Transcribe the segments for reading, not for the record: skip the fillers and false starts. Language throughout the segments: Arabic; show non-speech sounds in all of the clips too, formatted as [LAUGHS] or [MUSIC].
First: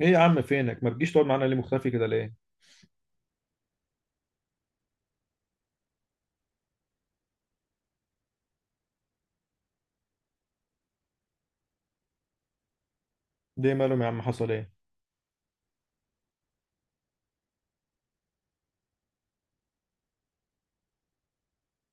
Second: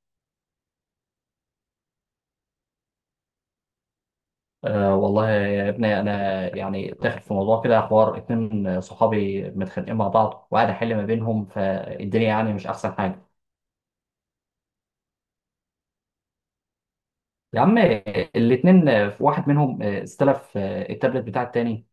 ايه يا عم، فينك؟ ما بتجيش تقعد معانا ليه؟ مختفي كده ليه؟ أه والله يا ابني، انا يعني داخل في موضوع كده. حوار اتنين صحابي متخانقين مع بعض وقاعد احل ما بينهم فالدنيا، يعني مش احسن حاجه. ليه مالهم يا عم؟ حصل ايه؟ يا عم، الاتنين، واحد منهم استلف التابلت بتاع التاني.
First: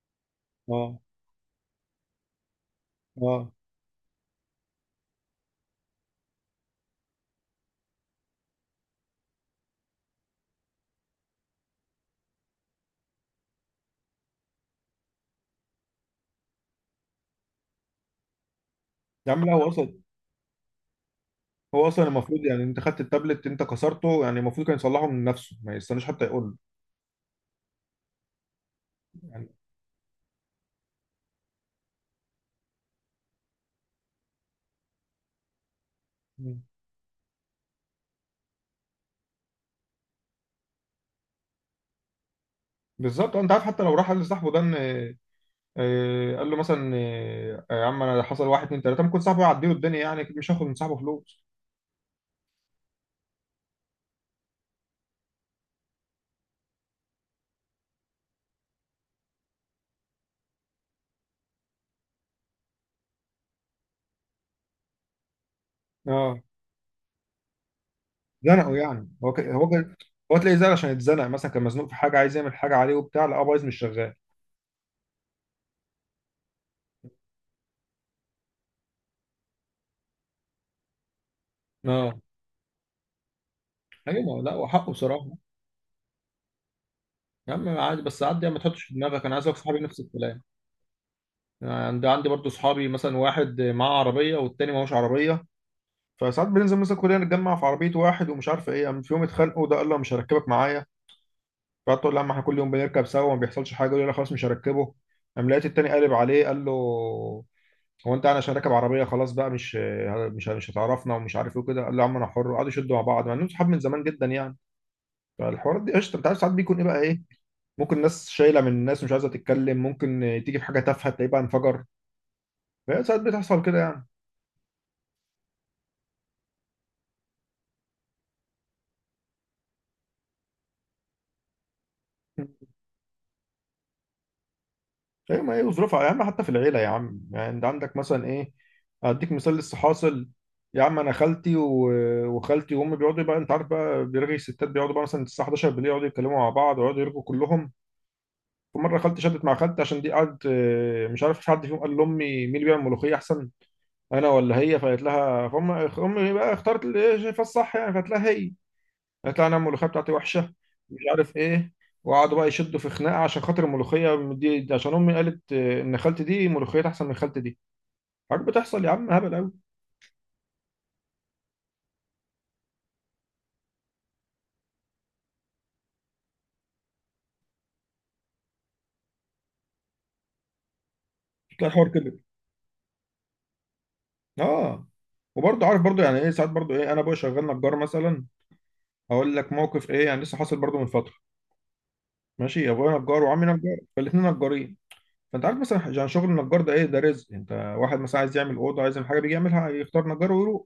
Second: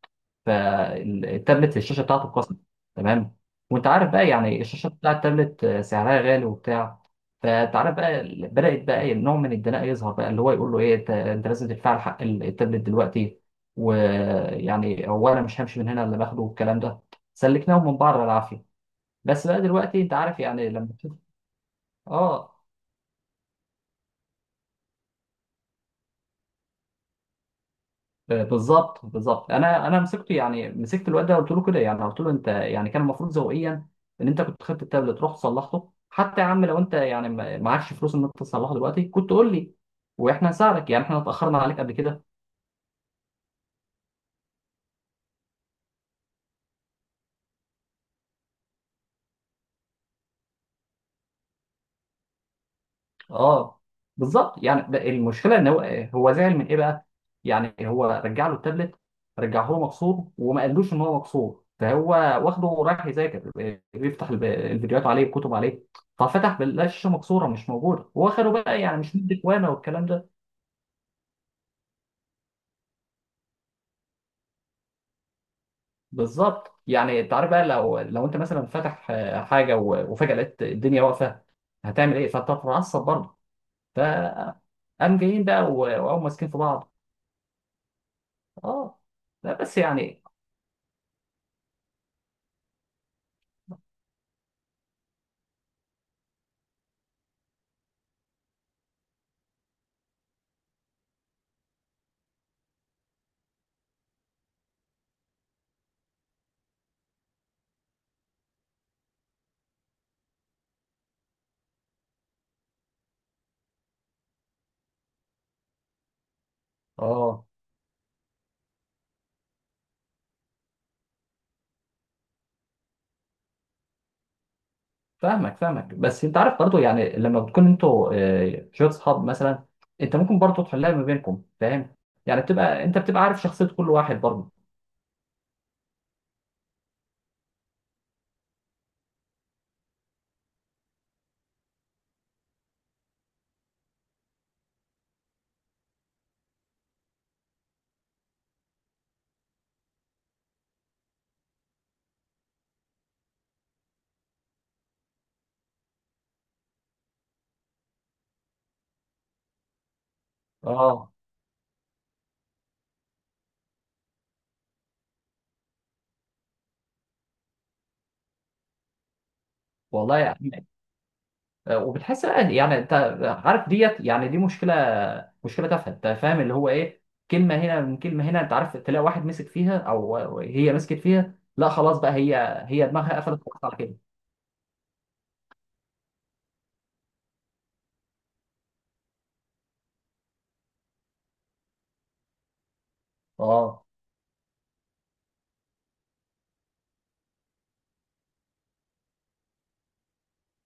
اه. فالتابلت الشاشه بتاعته اتكسرت. تمام. اه وانت عارف بقى يعني الشاشه بتاع التابلت سعرها غالي وبتاع. فانت عارف بقى بدات بقى ايه نوع من الدناء يظهر بقى، اللي هو يقول له ايه، انت لازم تدفع لي حق التابلت دلوقتي. ويعني هو انا مش همشي من هنا الا باخده والكلام ده. سلكناهم من بعض بالعافيه. يا عم بس لا، بقى هو دلوقتي اصلا انت عارف يعني لما تشوف. هو اصلا المفروض اه، يعني انت خدت التابلت، انت كسرته، يعني المفروض كان يصلحه من نفسه، ما يستناش حتى يقول له. بالظبط يعني بالظبط، انا مسكته. يعني مسكت الواد ده قلت له كده، يعني قلت له انت، يعني كان المفروض ذوقيا ان انت كنت خدت التابلت رحت صلحته. حتى يا مم. عم لو انت يعني معكش فلوس ان انت تصلحه دلوقتي، كنت قول لي واحنا نساعدك. يعني احنا اتاخرنا عليك قبل كده. بالظبط، انت عارف حتى لو راح قال لصاحبه ده ان، قال له مثلا، يا عم انا حصل واحد اتنين تلاته، ممكن صاحبه يعديله الدنيا، يعني أكيد مش هاخد من صاحبه فلوس. اه، بالظبط. يعني ده المشكله ان هو، هو زعل من ايه بقى؟ يعني هو رجع له التابلت. رجعه له مكسور وما قالوش ان هو مكسور، فهو واخده رايح يذاكر، بيفتح الفيديوهات عليه، الكتب عليه. اه. ففتح بيلاقي الشاشه مكسوره مش موجوده، واخره زنقه بقى يعني يعني، مش مدي اخوانه والكلام ده. هو تلاقيه زعل عشان يتزنق، مثلا كان مزنوق في حاجه، عايز يعمل حاجه عليه وبتاع، لا بايظ مش شغال. بالظبط. يعني انت عارف بقى، لو انت مثلا فاتح حاجه وفجاه لقيت الدنيا واقفه، اه هتعمل ايه؟ فهتتعصب برضه. ايوه، ما هو لا وحقه فقام بصراحه. جايين بقى وقاموا ماسكين في بعض. يا عم عادي، بس عادي يعني، ما تحطش في اه، دماغك انا عايز لا اقول بس صحابي نفس يعني. الكلام. يعني عندي برضه صحابي، مثلا واحد معاه عربيه والتاني معهوش عربيه. فساعات بننزل مثلا كلنا، نتجمع في عربيه واحد ومش عارف ايه. يعني في يوم اتخانقوا، ده قال له مش هركبك معايا. فقعدت اقول له يا عم، احنا كل يوم بنركب سوا وما بيحصلش حاجه. يقول لي لا خلاص، مش هركبه. قام لقيت التاني قالب عليه، قال له: هو انت، انا عشان راكب عربيه خلاص بقى، مش هتعرفنا، ومش عارف ايه وكده. قال له يا عم انا حر. وقعدوا يشدوا مع بعض، مع انهم صحاب من زمان جدا يعني. فالحوارات دي قشطه، انت عارف، ساعات بيكون ايه بقى ايه، اه. ممكن ناس شايله من الناس ومش عايزه تتكلم، ممكن تيجي في حاجه تافهه تلاقيه بقى انفجر. فهي ساعات بتحصل كده يعني. فاهمك فاهمك. بس انت عارف برضو، يعني لما بتكون انتوا شويه اصحاب مثلا، انت ممكن برضو تحلها ما بينكم، فاهم. يعني بتبقى انت بتبقى عارف شخصيه كل واحد برضو. ايوه، ما هي وظروفها يا عم، حتى في العيله يا عم. يعني انت عندك مثلا ايه، اديك مثال لسه حاصل. يا عم انا وخالتي وامي بيقعدوا بقى، انت عارف بقى بيرغي الستات، بيقعدوا بقى مثلا الساعه 11 بالليل، يقعدوا يتكلموا مع بعض ويقعدوا يرغوا كلهم. فمره خالتي شدت مع خالتي عشان دي قعدت، مش عارف، مش حد فيهم قال لامي: مين اللي بيعمل ملوخيه احسن، انا ولا هي؟ فقالت لها، فام امي بقى اختارت اللي هي شايفاه الصح، يعني فقالت لها هي: هيطلع انا الملوخيه بتاعتي وحشه، مش اه، عارف ايه. وقعدوا بقى يشدوا في خناقه عشان خاطر الملوخيه دي عشان امي قالت، ان خالتي دي ملوخيتها احسن من خالتي دي. حاجات بتحصل يا عم هبل قوي. والله يعني، وبتحس بقى يعني انت عارف ديت، يعني دي مشكله. مشكله تافهه، انت فاهم اللي هو ايه. كلمه هنا من كلمه هنا، انت عارف، تلاقي واحد مسك فيها او هي مسكت فيها، بتلاقي لا الحوار خلاص بقى كده. هي، هي دماغها قفلت خلاص على كده. اه. وبرضه عارف برضه يعني ايه، ساعات برضه ايه، انا ابويا شغال نجار مثلا. هقول لك موقف ايه، يعني لسه حاصل برضه من فتره. ماشي، ابويا نجار وعمي نجار، اه، فالاثنين نجارين. فانت عارف مثلا، يعني شغل النجار ده ايه، ده رزق انت. واحد مثلا عايز يعمل اوضه، عايز يعمل حاجه، بيجي يعملها يختار نجار ويروح.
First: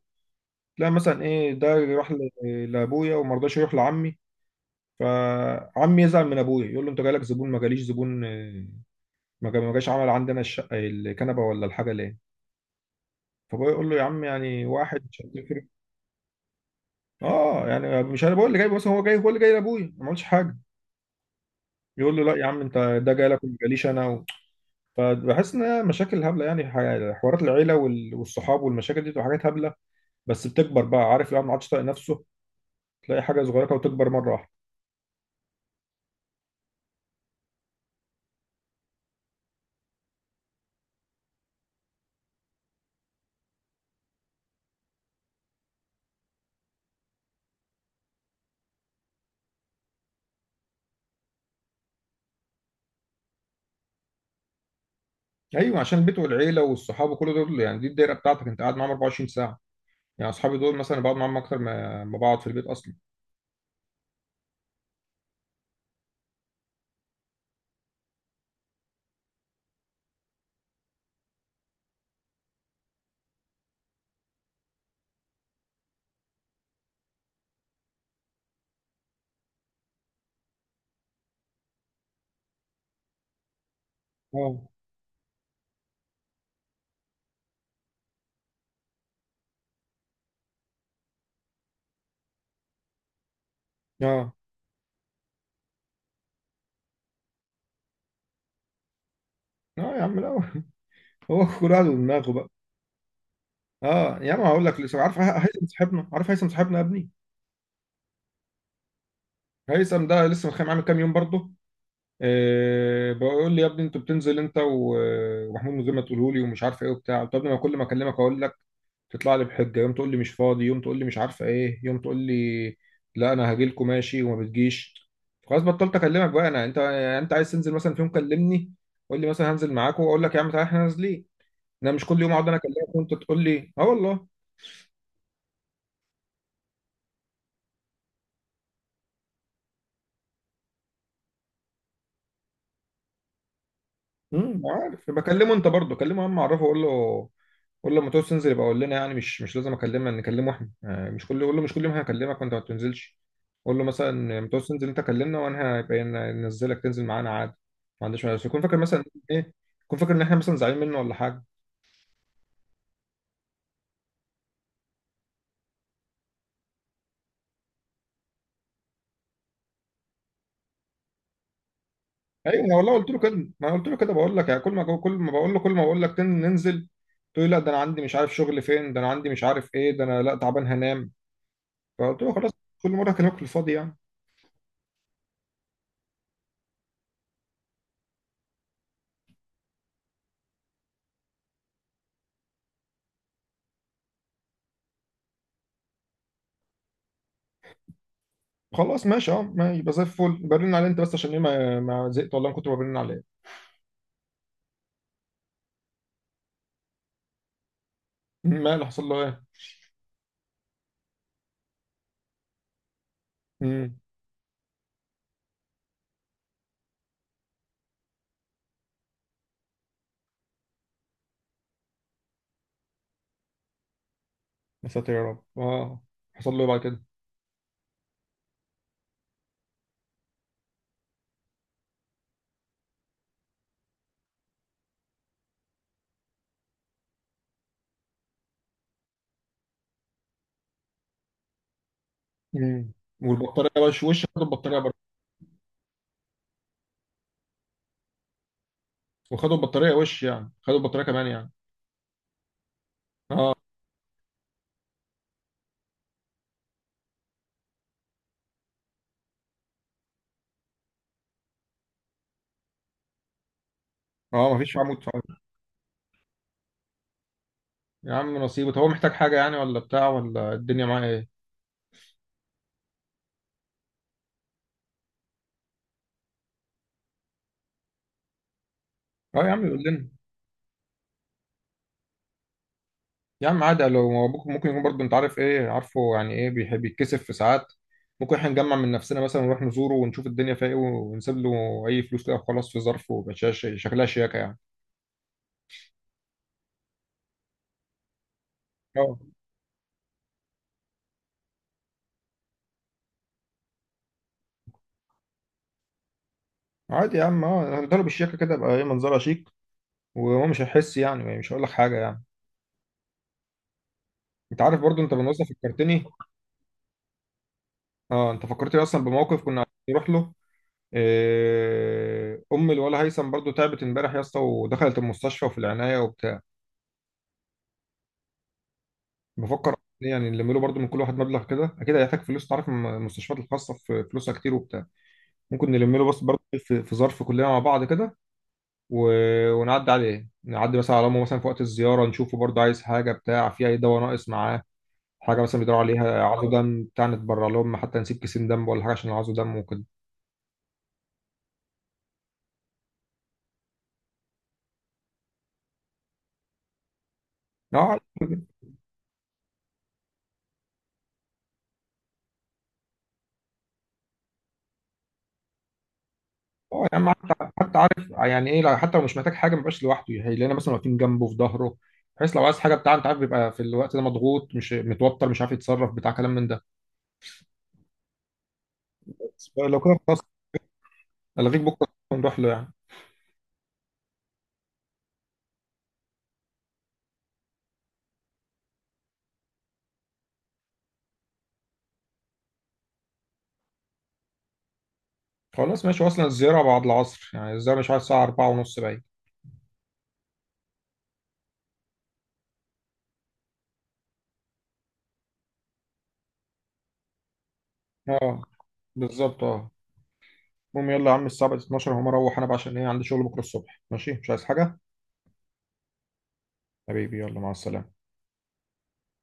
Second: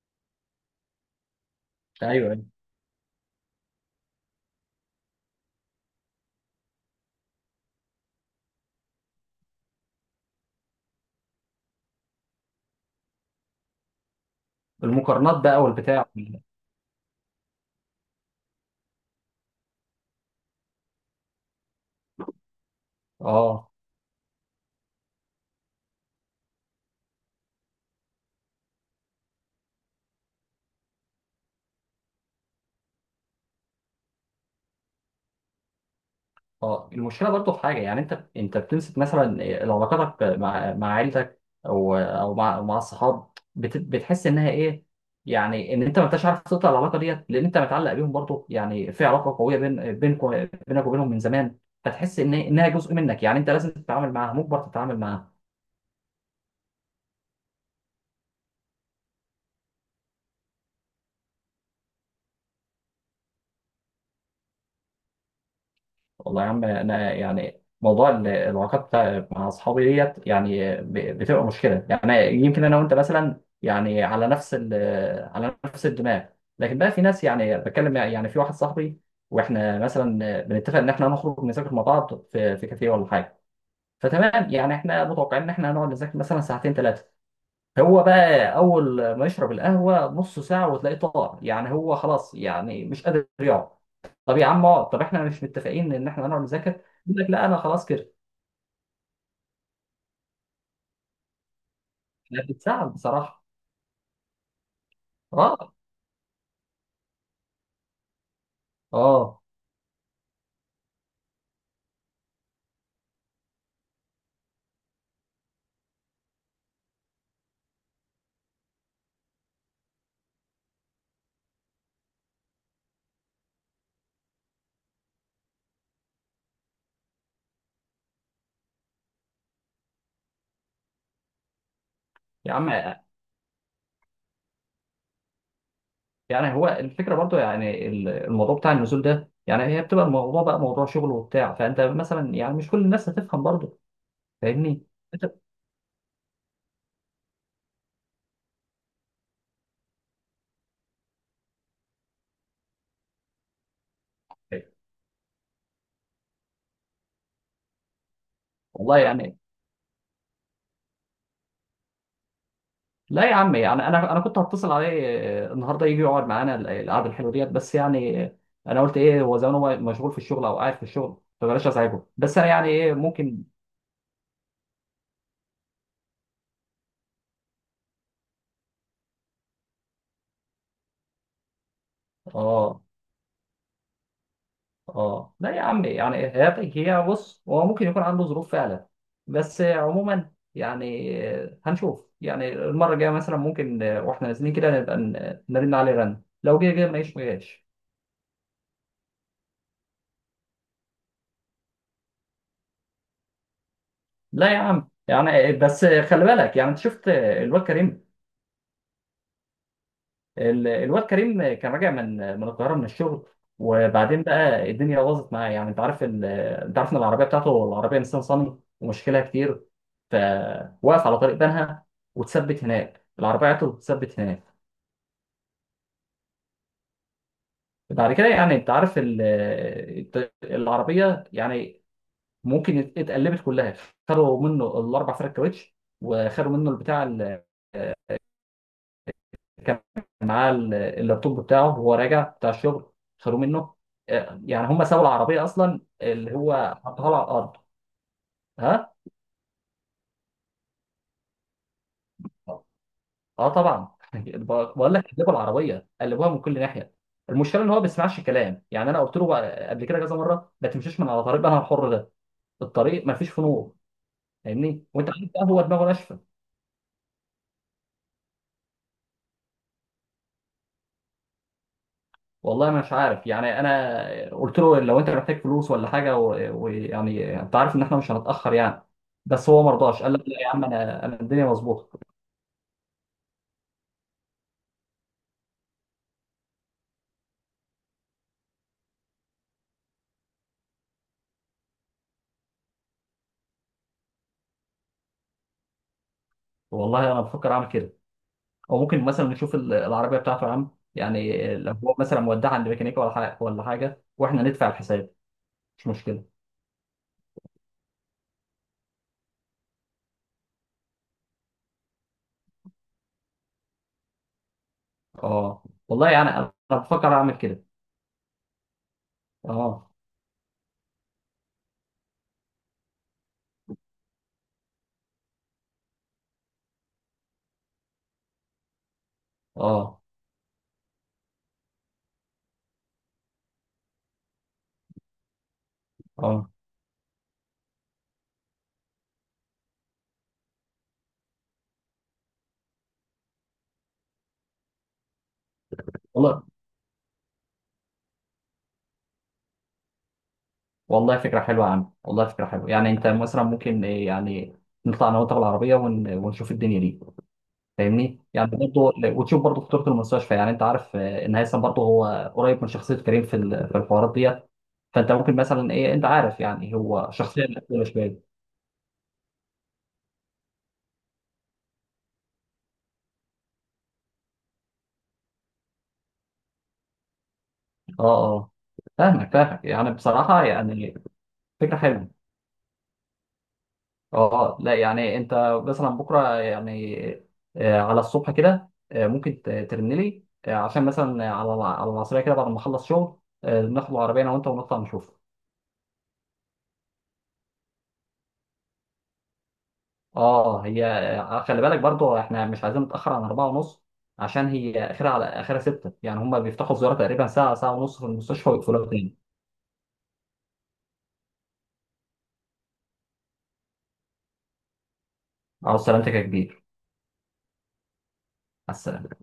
تلاقي مثلا ايه، ده راح ايوه، أيوة. لابويا وما رضاش يروح لعمي. فعمي يزعل من ابويا، يقول له انت جالك زبون ما جاليش زبون، ما جاش عمل عندنا الشقه، الكنبه ولا الحاجه ليه. فابويا يقول له يا عم يعني واحد مش المقارنات بقى هتفرق. والبتاع. اه يعني مش انا بقول اللي جاي بس، هو جاي، هو اللي جاي لابويا ما عملش حاجه. يقول له لا يا عم، انت ده جاي لك وما اه، جاليش انا و... فبحس ان هي مشاكل هبله، يعني حوارات العيله والصحاب والمشاكل دي بتبقى حاجات هبله، بس بتكبر بقى. عارف الواحد ما عادش طايق نفسه، تلاقي حاجه صغيره كده وتكبر مره واحده. اه، المشكله برضو في حاجه، يعني انت بتمسك مثلا، علاقاتك مع عيلتك او مع الصحاب، بتحس انها ايه، يعني ان انت ما انتش عارف تقطع العلاقه ديت، لان انت متعلق بيهم برضو. يعني في علاقه قويه بينكم، بينك وبينهم من زمان. فتحس ان انها جزء منك، يعني انت لازم تتعامل معاها، مجبر تتعامل معاها. ايوه، عشان البيت والعيله والصحاب وكل دول، يعني دي الدايره بتاعتك، انت قاعد معاهم 24 ساعه. يعني اصحابي دول مثلا بقعد معاهم اكتر ما بقعد في البيت اصلا. والله يا عم، انا يعني موضوع العلاقات مع اصحابي ديت، يعني بتبقى مشكله. يعني يمكن انا وانت مثلا، يعني على نفس على نفس الدماغ. لكن بقى في ناس يعني بتكلم يعني في واحد صاحبي، واحنا مثلا بنتفق ان احنا نخرج نذاكر مع بعض في كافيه ولا حاجه. فتمام. اه. يعني احنا متوقعين ان احنا هنقعد نذاكر مثلا ساعتين ثلاثه. هو بقى اول ما يشرب القهوه نص ساعه وتلاقيه طار. يعني هو خلاص، يعني مش قادر يقعد. اه. طب يا عم اقعد، طب احنا مش متفقين ان احنا هنقعد نذاكر؟ يقول لك لا، انا خلاص كده. اه يا عم لا. [LAUGHS] هو كل واحد ودماغه احنا بقى. بنتساعد بصراحه. اه يا عم، هقول لك، لسه عارف هيثم اه. صاحبنا؟ عارف هيثم صاحبنا يا ابني؟ اه، هيثم ده لسه متخانق معاه من كام يوم برضه. إيه بقول لي يا ابني انت بتنزل انت ومحمود من غير ما تقوله لي، ومش عارف ايه وبتاع. طب ما كل ما اكلمك اقول لك، تطلع لي بحجه، يوم تقول لي مش فاضي، يوم تقول لي مش عارفه ايه، يوم تقول لي لا انا هاجي لكم ماشي وما بتجيش. خلاص بطلت اكلمك بقى. انا، انت عايز تنزل مثلا في يوم كلمني. قول لي مثلا هنزل معاكم، واقول لك يا عم تعالى احنا نازلين. انا مش كل يوم اقعد يا انا عم، اكلمك وانت تقول لي اه والله. يعني هو الفكره برضو، يعني الموضوع بتاع النزول ده، يعني هي بتبقى الموضوع بقى موضوع شغل وبتاع. فانت مثلا يعني مش كل الناس هتفهم برضو، فاهمني عارف، يبقى انت. كلمه انت برضه كلمه، يا عم اعرفه قول له. قول له لما تعوز تنزل يبقى قول لنا. يعني مش لازم اكلمه، نكلمه احنا، مش كل، قول له مش كل يوم هكلمك وانت ما بتنزلش. قول له مثلا لما تعوز تنزل انت كلمنا، وانا هيبقى ننزلك تنزل معانا عادي. ما عنديش مانع، بس يكون فاكر والله مثلا. يعني. ايه، يكون فاكر ان احنا مثلا زعلانين منه ولا حاجه. لا يا عم، يعني انا كنت هتصل عليه النهارده يجي يقعد معانا القعده الحلوه ديت، بس يعني انا قلت ايه، هو زمان هو مشغول في الشغل او قاعد في الشغل، فبلاش ازعجه. بس انا ايوه، يعني ما والله ايه، قلت له كده، ممكن. ما أنا قلت له كده، بقول لك يعني كل ما كل ما بقول له، كل ما بقول لك ننزل، تقول لي لا ده انا عندي مش عارف شغل فين، ده انا عندي مش عارف ايه، ده انا لا تعبان هنام. فقلت له خلاص، اه، كل مره هكلمك في الفاضي يعني. اه، لا يا عم، يعني هي بص، هو ممكن يكون عنده ظروف فعلا. بس عموما يعني هنشوف. يعني المره الجايه مثلا ممكن واحنا نازلين كده نبقى نرن عليه رن، لو جه جه، ما جاش ما جاش. خلاص ماشي. اه ما يبقى زي الفل، برن عليه انت بس عشان ايه، ما زهقت والله من كتر ما برن عليه. لا يا عم يعني بس خلي بالك. يعني انت شفت الواد كريم. ما اللي حصل له ايه؟ الواد كريم كان راجع من القاهره من الشغل. امم وبعدين بقى الدنيا باظت معاه. يعني انت عارف انت عارف ان العربيه بتاعته العربيه نيسان صني، ومشكلها كتير. فوقف على طريق بنها. واتثبت هناك، العربيه بتاعته اتثبت هناك. يا ساتر يا رب. اه. حصل له ايه بعد كده؟ بعد كده يعني انت عارف العربيه، يعني ممكن اتقلبت كلها. خدوا منه الاربع فرق كاوتش، وخدوا منه البتاع. كان معاه اللابتوب بتاعه وهو راجع بتاع امم الشغل، خدوه منه. والبطاريه وش خدوا يعني البطاريه هم برضه؟ سابوا العربيه اصلا اللي هو حطها له على الارض. ها. وخدوا البطاريه وش يعني، خدوا البطاريه كمان يعني؟ اه، اه. طبعا [LAUGHS] بقول لك قلبوا العربيه، قلبوها من كل ناحيه. المشكله ان هو ما بيسمعش كلام. يعني انا قلت له بقى قبل كده كذا مره، ما تمشيش من على طريق بقى الحر ده. الطريق ما فيش فيه نور، اه، ما فيش فاهمني. عمود وانت عارف فعال. بقى هو دماغه ناشفه. يا عم نصيبه. طب هو محتاج حاجه يعني، ولا بتاع، ولا الدنيا معاه ايه؟ والله انا مش عارف، يعني انا قلت له لو انت محتاج فلوس ولا حاجه ويعني انت عارف ان احنا مش هنتاخر يعني. اه بس يا هو عم ما يقول رضاش، لنا. قال لك لا يا عم، انا الدنيا مظبوطه. يا عم عادي، لو هو ممكن يكون برضه، انت عارف ايه، عارفه يعني ايه، بيحب يتكسف في ساعات. ممكن احنا نجمع من نفسنا مثلا ونروح نزوره ونشوف الدنيا فيها ايه، ونسيب له اي فلوس كده وخلاص في ظرف، ويبقى شكلها شياكه يعني. والله انا بفكر اعمل كده. او ممكن اه مثلا نشوف العربيه بتاعته يا عم. يعني لو هو مثلا مودعها عند ميكانيكا ولا حاجه ولا حاجه، واحنا ندفع الحساب، مش مشكله. عادي يا عم. اه هنضرب بالشياكه كده، يبقى ايه منظرها شيك، وهو مش هيحس، يعني مش هقول لك حاجه يعني. انت عارف برضه، انت بالمناسبه اه، فكرتني. والله يعني، انا بفكر اعمل كده. اه، انت فكرتني اصلا بموقف كنا عايزين اه، نروح له. إيه، ام الولا هيثم برضه تعبت امبارح يا اسطى، ودخلت المستشفى وفي العنايه وبتاع. بفكر اه، يعني نلم له برضه من كل واحد مبلغ كده، اكيد هيحتاج فلوس. تعرف المستشفيات الخاصه في فلوسها كتير وبتاع. ممكن نلم له، بس برضه اه، في ظرف كلنا مع بعض كده، و... ونعدي عليه، نعدي مثلا على امه مثلا في وقت الزياره، نشوفه برضه عايز حاجه بتاع، في اي دواء ناقص معاه، حاجه مثلا بيدور عليها، والله. عايزه دم بتاع نتبرع لهم، حتى نسيب كيسين دم ولا حاجه عشان عايزه دم وكده. والله فكره حلوه يا عم، والله فكره حلوه. يعني انت مثلا ممكن، يعني نطلع انا وانت بالعربيه ونشوف الدنيا دي، اه. فاهمني. يعني برضه وتشوف برضه خطوره المستشفى. يعني انت عارف ان هيثم برضه هو قريب من شخصيه كريم في في الحوارات ديت. فانت ممكن مثلا ايه، انت عارف يعني اه يا عم، هو حتى شخصيه حتى مقفوله عارف شويه. يعني ايه حتى لو مش محتاج حاجه، ما بيبقاش لوحده، هيلاقينا مثلا واقفين جنبه في ظهره، بحيث لو عايز حاجه بتاع، انت عارف بيبقى في الوقت ده مضغوط، مش متوتر، مش عارف يتصرف، بتاع كلام من ده. اه، اه، فاهمك فاهمك، لو يعني كده خلاص، بصراحه يعني. الغيك فكره بكره حلوه. ونروح له يعني. اه، لا يعني انت مثلا بكره يعني، على الصبح كده ممكن ترن لي عشان مثلا على على العصريه كده بعد ما اخلص شغل. ناخد العربيه انا وانت ونطلع نشوف. خلاص ماشي، اصلا الزياره بعد العصر، يعني الزياره مش عارف الساعه 4 ونص باين. اه، هي خلي بالك برضو، احنا مش عايزين نتاخر عن 4:30. عشان هي اخرها على اخرها 6. يعني هم بيفتحوا الزياره تقريبا ساعه ساعه ونص في اه المستشفى، ويقفلوها تاني. بالظبط اه. المهم يلا يا عم، الساعه بقت 12، هقوم اروح انا بقى عشان ايه، عندي شغل بكره الصبح. ماشي، مش عايز حاجه. على سلامتك يا كبير. حبيبي يلا، مع السلامه. على السلامه.